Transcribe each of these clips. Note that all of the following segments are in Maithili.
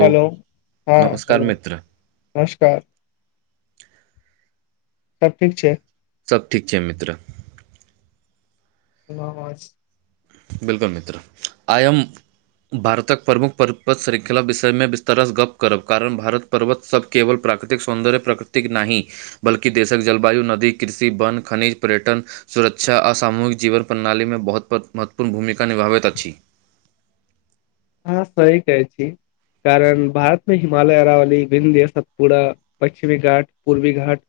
हेलो हां नमस्कार हेलो। मित्र नमस्कार, सब ठीक छैय। सब ठीक छैय मित्र। सुनाओ [unintelligible] बिलकुल मित्र आय हम भारतक प्रमुख पर्वत श्रृंखला विषयमे विस्तारस गप्प करब कारण भारत पर्वत सब केवल प्राकृतिक सौन्दर्य प्राकृतिक नाहि बल्कि देशक जलवायु, नदी, कृषि, वन, खनिज, पर्यटन सुरक्षा आ सामूहिक जीवन प्रणाली में बहुत [unintelligible] महत्वपूर्ण भूमिका निभाबैत अछि। अहाँ सही कहै छी कारण भारत मे हिमालय, अरावली, बिन्धय, सतपूडा पश्चिमी घाट, पूर्वी घाट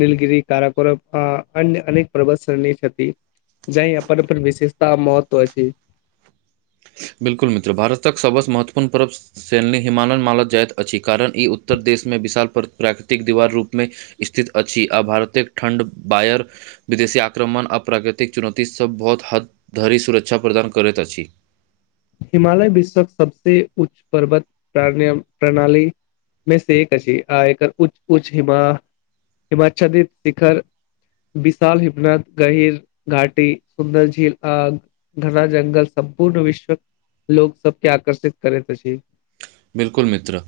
नलगिरी काराकोर आ अन्य अनेक प [unintelligible] छथी जाहे अपन अपन विशेषता महत्व अछि। बिल्कुल मित्र भारतक सबसँ महत्वपूर्ण पर्ब सनी हिमालय मालल जाइत अछि, कारण ई उत्तर देशमे विशाल प्राकृतिक दीवार रूपमे स्थित अछि, आ भारतेक ठण्ड बायर विदेशी आक्रमण आ प्राकृतिक चुनौती सभ बहुत हद धरि सुरक्षा प्रदान करैत अछि। हिमालय विश्वक सबसे उच्च पर्वत प्रणयम प्रणाली मे से एक अछि, आ एकर उच्च उच्च हिमा हिमाचछदित शिखर विशाल हिफनत, गहिर घाटी, सुन्दर झील, आग घना जंगल सम्पूर्ण विश्व लोक सबके आकर्षित करैत अछि। बिलकुल मित्र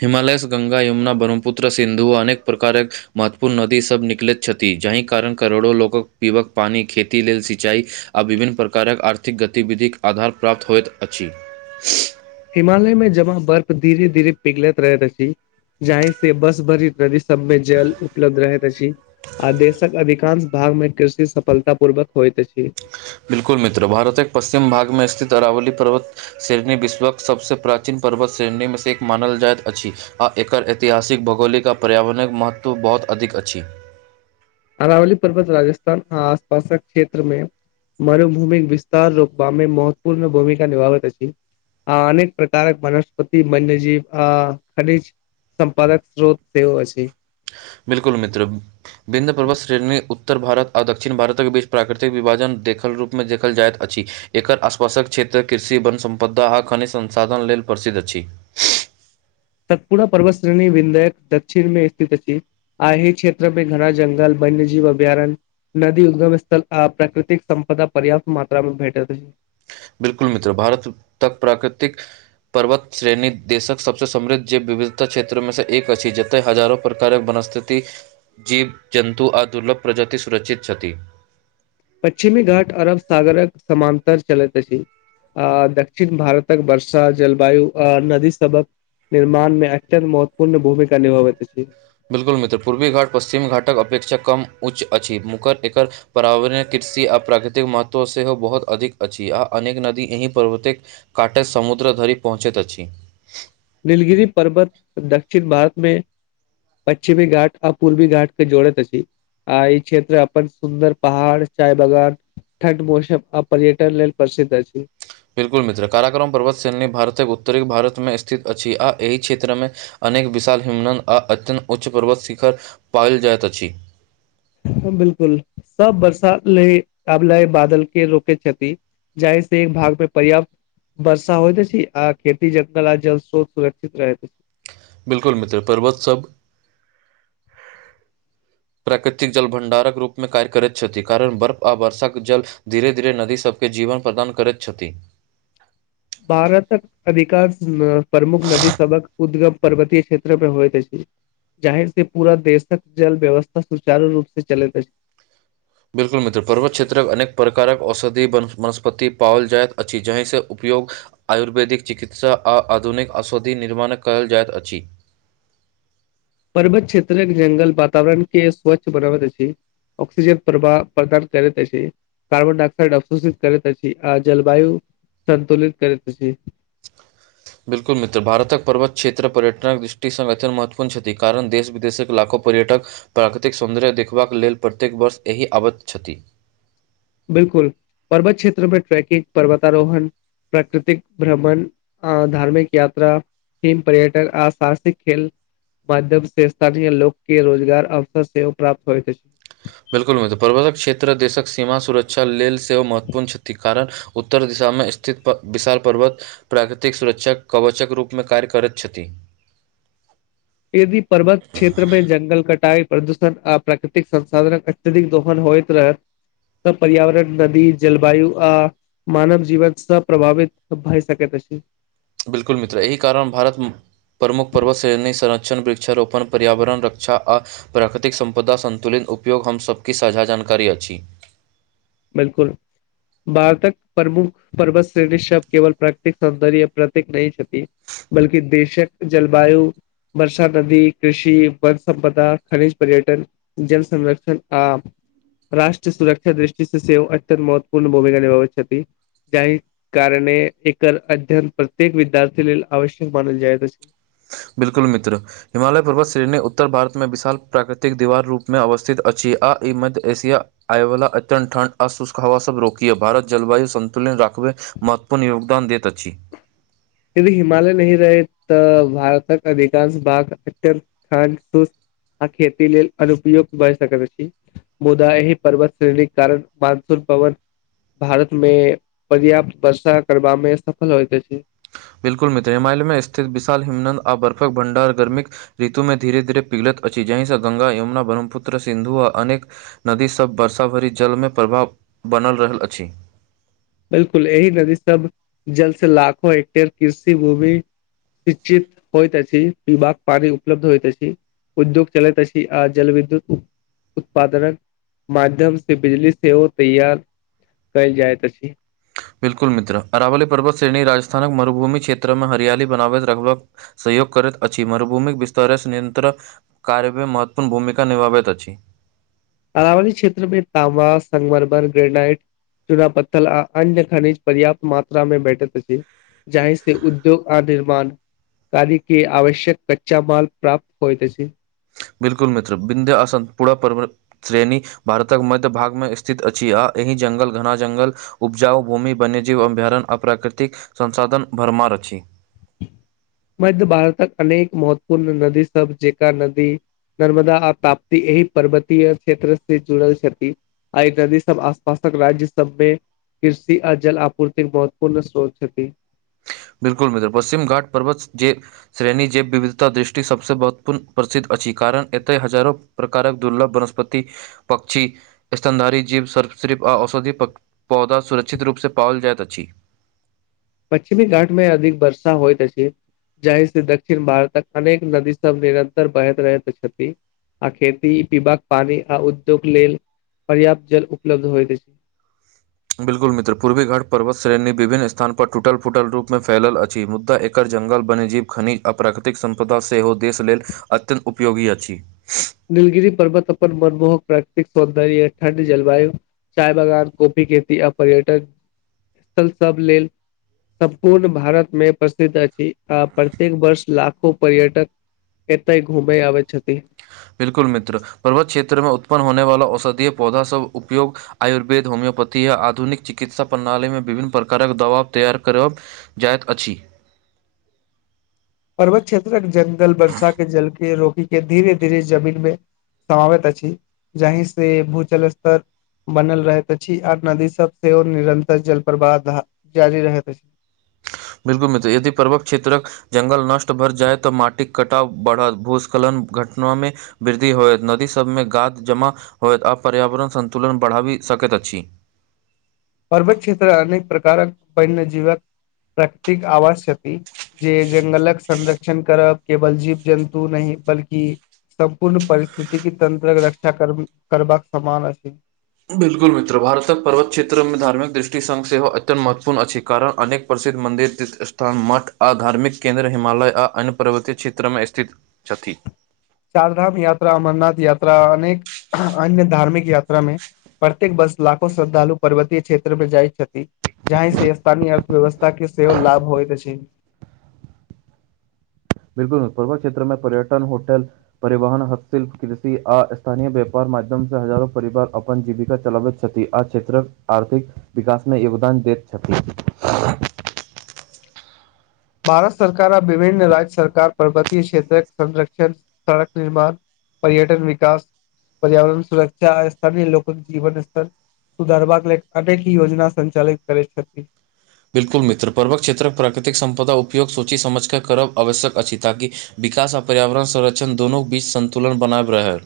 हिमालय से ग्ंगा, यमुना, ब्रह्मपुत्र, सिन्धु, अनेक प्रकारक महत्वपूर्ण नदी सब निकलैत छथि। थी, जाहि कारण करोड़ो लोकक पीबक पानि, खेती लेल सिंचाई, आ विभिन्न प्रकारक आर्थिक गतिविधिक आधार प्राप्त होइत अछि। हिमालय में जमां बर्फ धीरे -धीरे पिघलैत रहैत अछि। जहि से बस भरि नदी सबमे जल उपलब्ध रहैत अछि। आ देशक अधिकांश भाग मे कृषि सफलता पूर्वक होइत अछि। बिल्कुल मित्र भारतक पश्चिम भागमे स्थित अरावली पर्वत शेरनी विश्वक सबसे प्राचीन पर्वत शेरणी मे से एक मानल जाइत अछि। आ एकर ऐतिहासिक भौगोलिक आ पर्यावरणक महत्व बहुत अधिक अछि। अरावली पर्वत राजस्थान आसपासक क्षेत्र में मरुभूमि विस्तार रोकबा मे महत्वपूर्ण भूमिका निभाबैत अछि। आ अनेक प्रकारक वनस्पति, वन्यजीव अ खनिज सम्पादक स्रोत सेहो अछि। बिलकुल, मित्र बिन्द पर्वत श्रेणी उत्तर उत्तर भारत आओर दक्षिण भारतक बीच प्राकृतिक विभाजन देखल रूपमे देखल जाइत अछि। एकर आसपासक क्षेत्र कृषि वन सम्पदा आ खनिज संसाधन लेल प्रसिद्ध अछि। तत्पूरा पर्वत श्रेणी विनधायक दक्षिण मे स्थित अछि। आ ए क्षेत्र में घना जंगल वन्यजीव अभयारण्य नदी उदगम स्थल आ प्राकृतिक सम्पदा पर्याप्त मात्रा मे भेटैत अछि। बिलकुल मित्र भारत तक प्राकृतिक पर्वत श्रेणी देशक सबसँ समृद्ध विविधता क्षेत्र में से एक अछि। तऽ हजारो प्रकारक वनस्पति, जीव जन्तु आ दुर्लभ प्रजाति सुरक्षित छथि। पश्चिमी घाट अरब सागरक समान्तर चलैत अछि। अ दक्षिण भारतक वर्षा जलवायु अ नदी सबक निर्माण में अत्यंत महत्वपूर्ण भूमिका निभाबैत अछि। बिल्कुल मित्र पूर्वी घाट, पश्चिम घाटक अपेक्षा कम उच्च अछि मुकर एकर पर्यावरण कृषि आ प्राकृतिक महत्व सेहो बहुत अधिक अछि आ अनेक नदी यह प्रवतिक काटे समुद्र धरि पहुँचइत अछि। नीलगिरि पर्वत दक्षिण भारत मे पश्चिमी घाट आ पूर्वी घाट के जोड़त अछि। आ ई क्षेत्र अपन सुन्दर पहाड़ चाय बगान ठण्ड मौसम आ पर्यटन लेल प्रसिद्ध अछि। बिल्कुल मित्र काराकोरम पर्वत श्रेणी भारतक उत्तरी भारतमे स्थित अछि, आ एहि क्षेत्रमे अनेक विशाल हिमनन आ अत्यन्त उच्च पर्वत शिखर पायल जाइत अछि। बिलकुल, सब बरसात ले आब लय बादल के रोकैत छथि। जाहि से एक भाग पे पर्याप्त वर्षा होइत अछि आ खेती जंगल आ जल स्रोत सुरक्षित रहैत अछि। बिल्कुल मित्र, पर्वत सब। प्राकृतिक जल भंडारक रूप में कार्य करैत छथि कारण बर्फ आ वर्षाक जल धीरे धीरे नदी सबके जीवन प्रदान करैत छथि। भारतक अधिकांश प्रमुख नदी सबहक उद्गम पर्वतीय क्षेत्र मे होएत अछि। जाहि सं पूरा देशक जल व्यवस्था सुचारू रूप से चलैत अछि। बिल्कुल मित्र, पर्वत क्षेत्रक अनेक प्रकारक औषधि वनस्पति पाओल जाइत अछि जाहिसँ उपयोग आयुर्वेदिक चिकित्सा आ आधुनिक औषधि निर्माण कयल जाइत अछि। पर्वत क्षेत्रक जंगल वातावरण के स्वच्छ बनाबैत अछि। ऑक्सिजन प्रभाव प्रदान करैत अछि। कार्बन डाइऑकसइड अवशोषित करैत अछि आ जलवायु सन्तुलित करैत अछि। बिल्कुल मित्र भारतक पर्वत क्षेत्र पर्यटनक दृष्टि सं महत्वपूर्ण छथि कारण देश विदेशक लाखो पर्यटक प्राकृतिक सौन्दर्य देखबाक लेल प्रत्येक वर्ष यहीं आबैत छथि। बिलकुल पर्वत क्षेत्रमे ट्रैकिंग पर्वतारोहण प्राकृतिक भ्रमण अ धार्मिक यात्रा स्की पर्यटक आ साहसिक खेल माध्यम से स्थानीय लोक के रोजगार अवसर सेहो प्राप्त होइत अछि। बिल्कुल मित्र, पर्वतक क्षेत्र देशक सीमा सुरक्षा लेल सेहो महत्वपूर्ण छथि कारण उत्तर दिशामे स्थित विशाल पर्वत प्राकृतिक सुरक्षा कवचक रूपमे कार्य करैत छथि। यदि पर्वत क्षेत्र मे जंगल कटाई प्रदूषण आ प्राकृतिक संसाधनक अत्यधिक दोहन होइत रहै तऽ पर्यावरण, नदी, जलवायु आ मानव जीवन सं प्रभावित भय सकैत अछि। बिलकुल मित्र, एहि कारण भारत प्रमुख पर्वत श्रेणी संरक्षण, वृक्षारोपण, पर्यावरण रक्षा आ प्राकृतिक सम्पदा संन्तुलित उपयोग हम सभके साझा जानकारी अछि। बिलकुल। भारतक प्रमुख पर्वत श्रेणी सब केवल प्राकृतिक सौन्दर्यक प्रतीक नहि छथि। बल्कि देशक जलवायु वर्षा, नदी, कृषि, वन संपदा, खनिज, पर्यटन जल संरक्षण आ राष्ट्र सुरक्षा दृष्टि सं सेहो अत्यंत महत्वपूर्ण भूमिका निभावै छथि। जाहि कारणे एकर अध्ययन प्रत्येक विद्यार्थी लेल आवश्यक मानल जाइत अछि। बिलकुल मित्र। हिमालय पर्वत श्रेणी उत्तर भारतमे विशाल प्राकृतिक दीवार रूपमे अवस्थित अछि आ ई मध्य एशिया आय वला अत्यन्त ठंड आ शुष्क हवा सभ रोकिये, भारत जलवायु संन्तुलित राखबे महत्वपूर्ण योगदान दैत अछि। यदि हिमालय नहि रहे तऽ भारतक अधिकांश भाग अत्यंत शांत आ खेती लेल अनुपयुक्त भय सकैत अछि। मुदा एही पर्वत श्रेणीक कारण मानसून पवन भारत मे पर्याप्त वर्षा करबा मे सफल होइत अछि। बिल्कु मित्र हिायालय मे स्थित विशाल हिमन्न्द आ बर्फक भंडार गर्मीक ऋतुमे धीरे धीरे पिघलत अछि जहिंसँ गंगा यमुना ब्रह्मपुत्र सिन्धु आ अनेक नदीसभ वर्षा भरि जलमे प्रभाव बनल रहल अछि। बिलकुल यही नदी सब जल से लाखो ह्टेयर कृषि भूमि श्चित होइत अछि पीबाक पानी उपलब्ध होइत अछि। उद्योग चलैत छी आ जल विद्युत उत्पादनक माध्यम से बिजली सेहो तैयार कयल जाइत अछि। बिल्कु मित्र अरावल पर्वत श्रेणी राजस्थानक मरुभूमि क्षेत्र मे हरियाली बनावैत रखबक सहयग करैत अछि मरुभूमिक विस्तारस नियत्र कार्यमे महत्वपूर्ण भूमिका निभाबैत अछि। अरावली क्षेत्र में ताँबा संगमरमर ग्रेनाइट चूना पत्थल आ अन्य खनिज पर्याप्त मात्रा मे भेठैत अछि। जाहि से उद्योग आ निर्माण कदी की आवश्यक कच्चा माल प्राप्त होइत अछि। बिलकुल मित्र बिंध्यआसन पुरा पर श्रेणी भारतक मध्य भागमे स्थित अछि आ एहि जंगल घना जंगल उपजाओ भूमि वन्यजीव अभयारण आ प्राकृतिक संसाधन भरमार अछि। मध्य भारतक अनेक महत्वपूर्ण नदी सब जेका नदी नर्मदा आ ताप्ती एहि पर्वतीय क्षेत्र से जुड़ल छथि। आइ नदी सब आस-पास तक राज्य सबमे कृषि आ जल आपूर्तिके महत्वपूर्ण स्रोत छथि। बिल्कुल मित्र पश्चिम घाटपर्वत जे श्रेणी जैव विविधता दृष्टि सभसे महत्वपूर्ण प्रसिद्ध अछि कारण एतेय हजारो प्रकारक दुर्लभ वनस्पति पक्षी स्तनधारी जीव सर्प सिर्फ आ औषधी पौ पौधा सुरक्षित रूपसे पाओल जाइत अछि। पश्चिमी घाटमे अधिक वर्षा होइत अछि। जाहि से दक्षिण भारतक अनेक नदी सब निरंतर बहैत रहैत छथि। आ खेती पिवाक पानी आ उद्योग लेल पर्याप्त जल उपलब्ध होइत अछि। बिल्कुल मित्र पूर्वी घटपर्वत श्रेणी विभिन्न स्थान पर टल फूटल रूप मे फैल अछि मुद्दा एक एकर जंगल वन्यजीव खनिज आ प्राकृतिक संपदा सेहो देश लेल अत्यन्त उपयोगी अछि। नीलगिरी पर्वत अपन मनमोहक प्राकृतिक सौन्दर्य ठण्ड जलवायु चायबगान कॉफी खेती आ पर्यटक स्थल सब लेल सम्पूर्ण भारत मे प्रसिद्ध अछि आ प्रत्येक वर्ष लाखो पर्यटक एते घूमै आबै छथि। बिल्कुल मित्र पर्वत क्षेत्रमे उत्पन्न होने वाला औषधीय पौधा सभ उपयोग आयुर्वेद होम्योपैथी य आधुनिक चिकित्सा प्रणालीमे विभिन्न प्रकारक दबा तैयार करब जाइत अछि। पर्वत क्षेत्रक जंगल बर्षा के जल के रोकी के धीरे धीरे जमीन मे समावैत अछि जहि से भू-जल स्तर बनल रहैत अछि आर नदी सब सेहो निरंतर जल प्रवाह धा जारी रहैत अछि। बिल्कुल मित्र यदि पर्वक क्षेत्रक जंगल नष्ट भर जायऽ माटिक कटाव बढ़त भू-स्खलन घटनामे वृद्धि होइत नदी सबमे गाद जमा होइत आ पर्यावरण सन्तुलन बढ़ाबी सकैत अछि। पर्वत क्षेत्र अनेक प्रकारक वन्यजीवक प्राकृतिक आवास छथि। जे जंगलक संरक्षण करब केवल जीव-जन्तु नहि बल्कि सम्पूर्ण परिस्थिति के तंत्रक रक्षा करबाक समान अछि। बिल्कुल मित्र भारतक पर्वत क्षेत्रमे धार्मिक दृष्टिसंग सेहो अत्यंत महत्वपूर्ण अछि कारण अनेक- प्रसिद्ध मन्दिर तीर्थस्थान मठ आ धार्मिक केन्द्र हिमालय आ अन्य पर्वतीय क्षेत्रमे स्थित। छथि। चार धाम यात्रा, अमरनाथ यात्रा, अनेक अन्य धार्मिक यात्रा मे प्रत्येक बस लाखो श्रद्धालु पर्वतीय क्षेत्रमे जाइत छथि। जाहि से स्थानीय अर्थव्यवस्था के सेहो लाभ होइत अछि। बिल्कुल मित्र पर्वत क्षेत्र मे पर्यटन होटल। परिवहन हस्तशिल्प, कृषि आ स्थानीय व्यापार माध्यम से हजारो परिवार अपन जीविका चलबैत। छथि आ क्षेत्रक आर्थिक विकासमे योगदान दैत छथि। भारत सरकार आ विभिन्न राज्य सरकार पर्वतीय क्षेत्रक संरक्षण, सड़क निर्माण- पर्यटन विकास पर्यावरण सुरक्षा आ स्थानीय लोक जीवन स्तर सुधारबाक लेल अनेक योजना संचालित करै छथि। बिल्कुल मित्र पर्वक क्षेत्रक प्राकृतिक सम्पदा उपयोग सोचि समझ कऽ करब आवश्यक अछि ताकि विकास आ पर्यावरण संरक्षण दूनू बीच सन्तुलन बनायब रहै।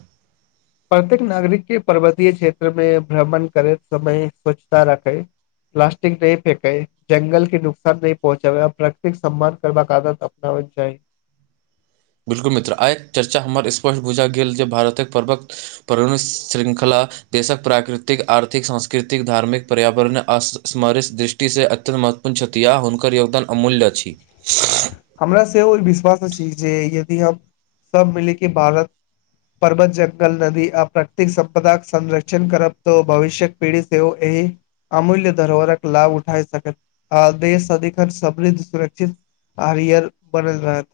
प्रत्येक नागरिक के पर्वतीय क्षेत्र मे भ्रमण करैत समय स्वच्छता राखै। प्लास्टिक नहि फेके, जंगल के नुकसान नहि पहुँचाबए, प्राकृतिक सम्मान करबाक आदत आबैक चाहि। बिल्कुल मित्र आइ चर्चा हमर स्पष्ट बुझा गेल जे भारतक पर्वक परणु शृंखला देशक प्राकृतिक, आर्थिक, सांस्कृतिक धार्मिक, पर्यावरण असमरि दृष्टि से अत्यन्त महत्व पुन्य छथि या हुनकर योगदान अमूल्य अछि। हमरा सेहो ई विश्वास अछि जे यदि हम सब मिले के बालक परर्बत, जंगल, नदी आ प्रतिक संपदाक संरक्षण करब तऽ भविष्य्यक पीढ़ि सेहो एहि अमूल्य धरोहरक लाभ उठाय सकत आ देश सदिखन समृद्ध सुरक्षित आरियर बनल रहत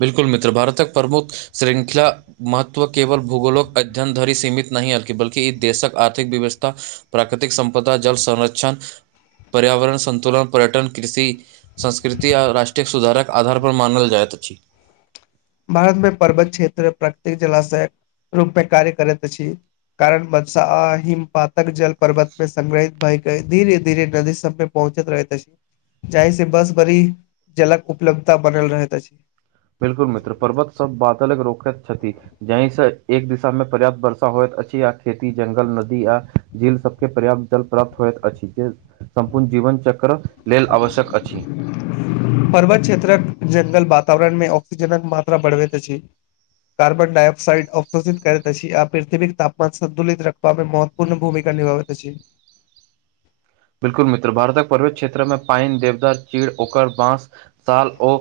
बिल्कुल मित्र भारतक प्रमुख श्रृंखला महत्व केवल भूगोलक अध्ययन धरि सीमित नहि अति बल्कि ई देशक आर्थिक व्यवस्था- प्राकृतिक संपदा जल संरक्षण पर्यावरण संतुलन पर्यटन कृषि- संस्कृति आओ राष्ट्रीय सुधारक आधारपर मानल जाइत अछि। भारत मे पर्वत क्षेत्र प्रकृतिक जलाशय रूपमे कार्य करैत अछि। कारण बदशा आ हिमपाातक जल पर्वत मे संग्रहित भएय धीरे -धीरे नदी सबमे- पहुँचैत रहैत अछि जाहि से बस भरी जलक उपलब्धता बनल रहैत अछि। बिल्कुल मित्र पर्वत सब बातलक रोकैत छथि। जहि सँ एक दिशा मे पर्याप्त वर्षा होइत अछि आ खेती जंगल नदी आ- झील सबके पर्याप्त जल प्राप्त होइत अछि जे सम्पूर्ण जीवन चक्र- लेल आवश्यक अछि। पर्वत क्षेत्रक जंगल वातावरण में ऑक्सीजनक मात्रा बढ़बैत अछि। कार्बन डायऑक्सइड अवशोषित करैत अछि आ पृथ्विक तापमान संतुलित रख तबे मे महत्वपूर्ण भूमिका निभाबैत अछि। बिल्कुल मित्र भारतक पर्वत क्षेत्र मे पैन देवदार चीड़ ओकर बाँस साल ओ-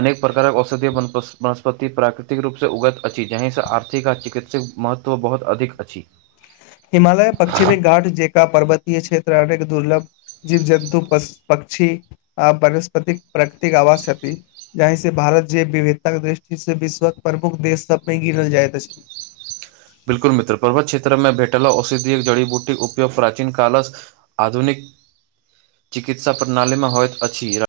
अनेक प्रकारक औषधीय वन वनस्पति प्राकृतिक रूप से उगैत अछि जहिं से आर्थिक आ चिकित- जे महत्व बहुत अधिक अछि। हिमालय पश्चिमी घाट जेका पर्वतीय क्षेत्र अनेक दुर्लभ- जीव जन्तु पक्षी आ वनस्पतिक प्रकतिक आवास छथि। जही से भारत जे विविधता के दृष्टि से विश्व के प्रमुख देश सब मे गिनल जाइत अछि। बिल्कुल मित्र पर्वत क्षेत्र मे भेटल औषधिय एक जड़ी बूटीक उपयोग प्राचीन कालस आधुनिक चिकित्सा प्रणालीमे होइत अछि।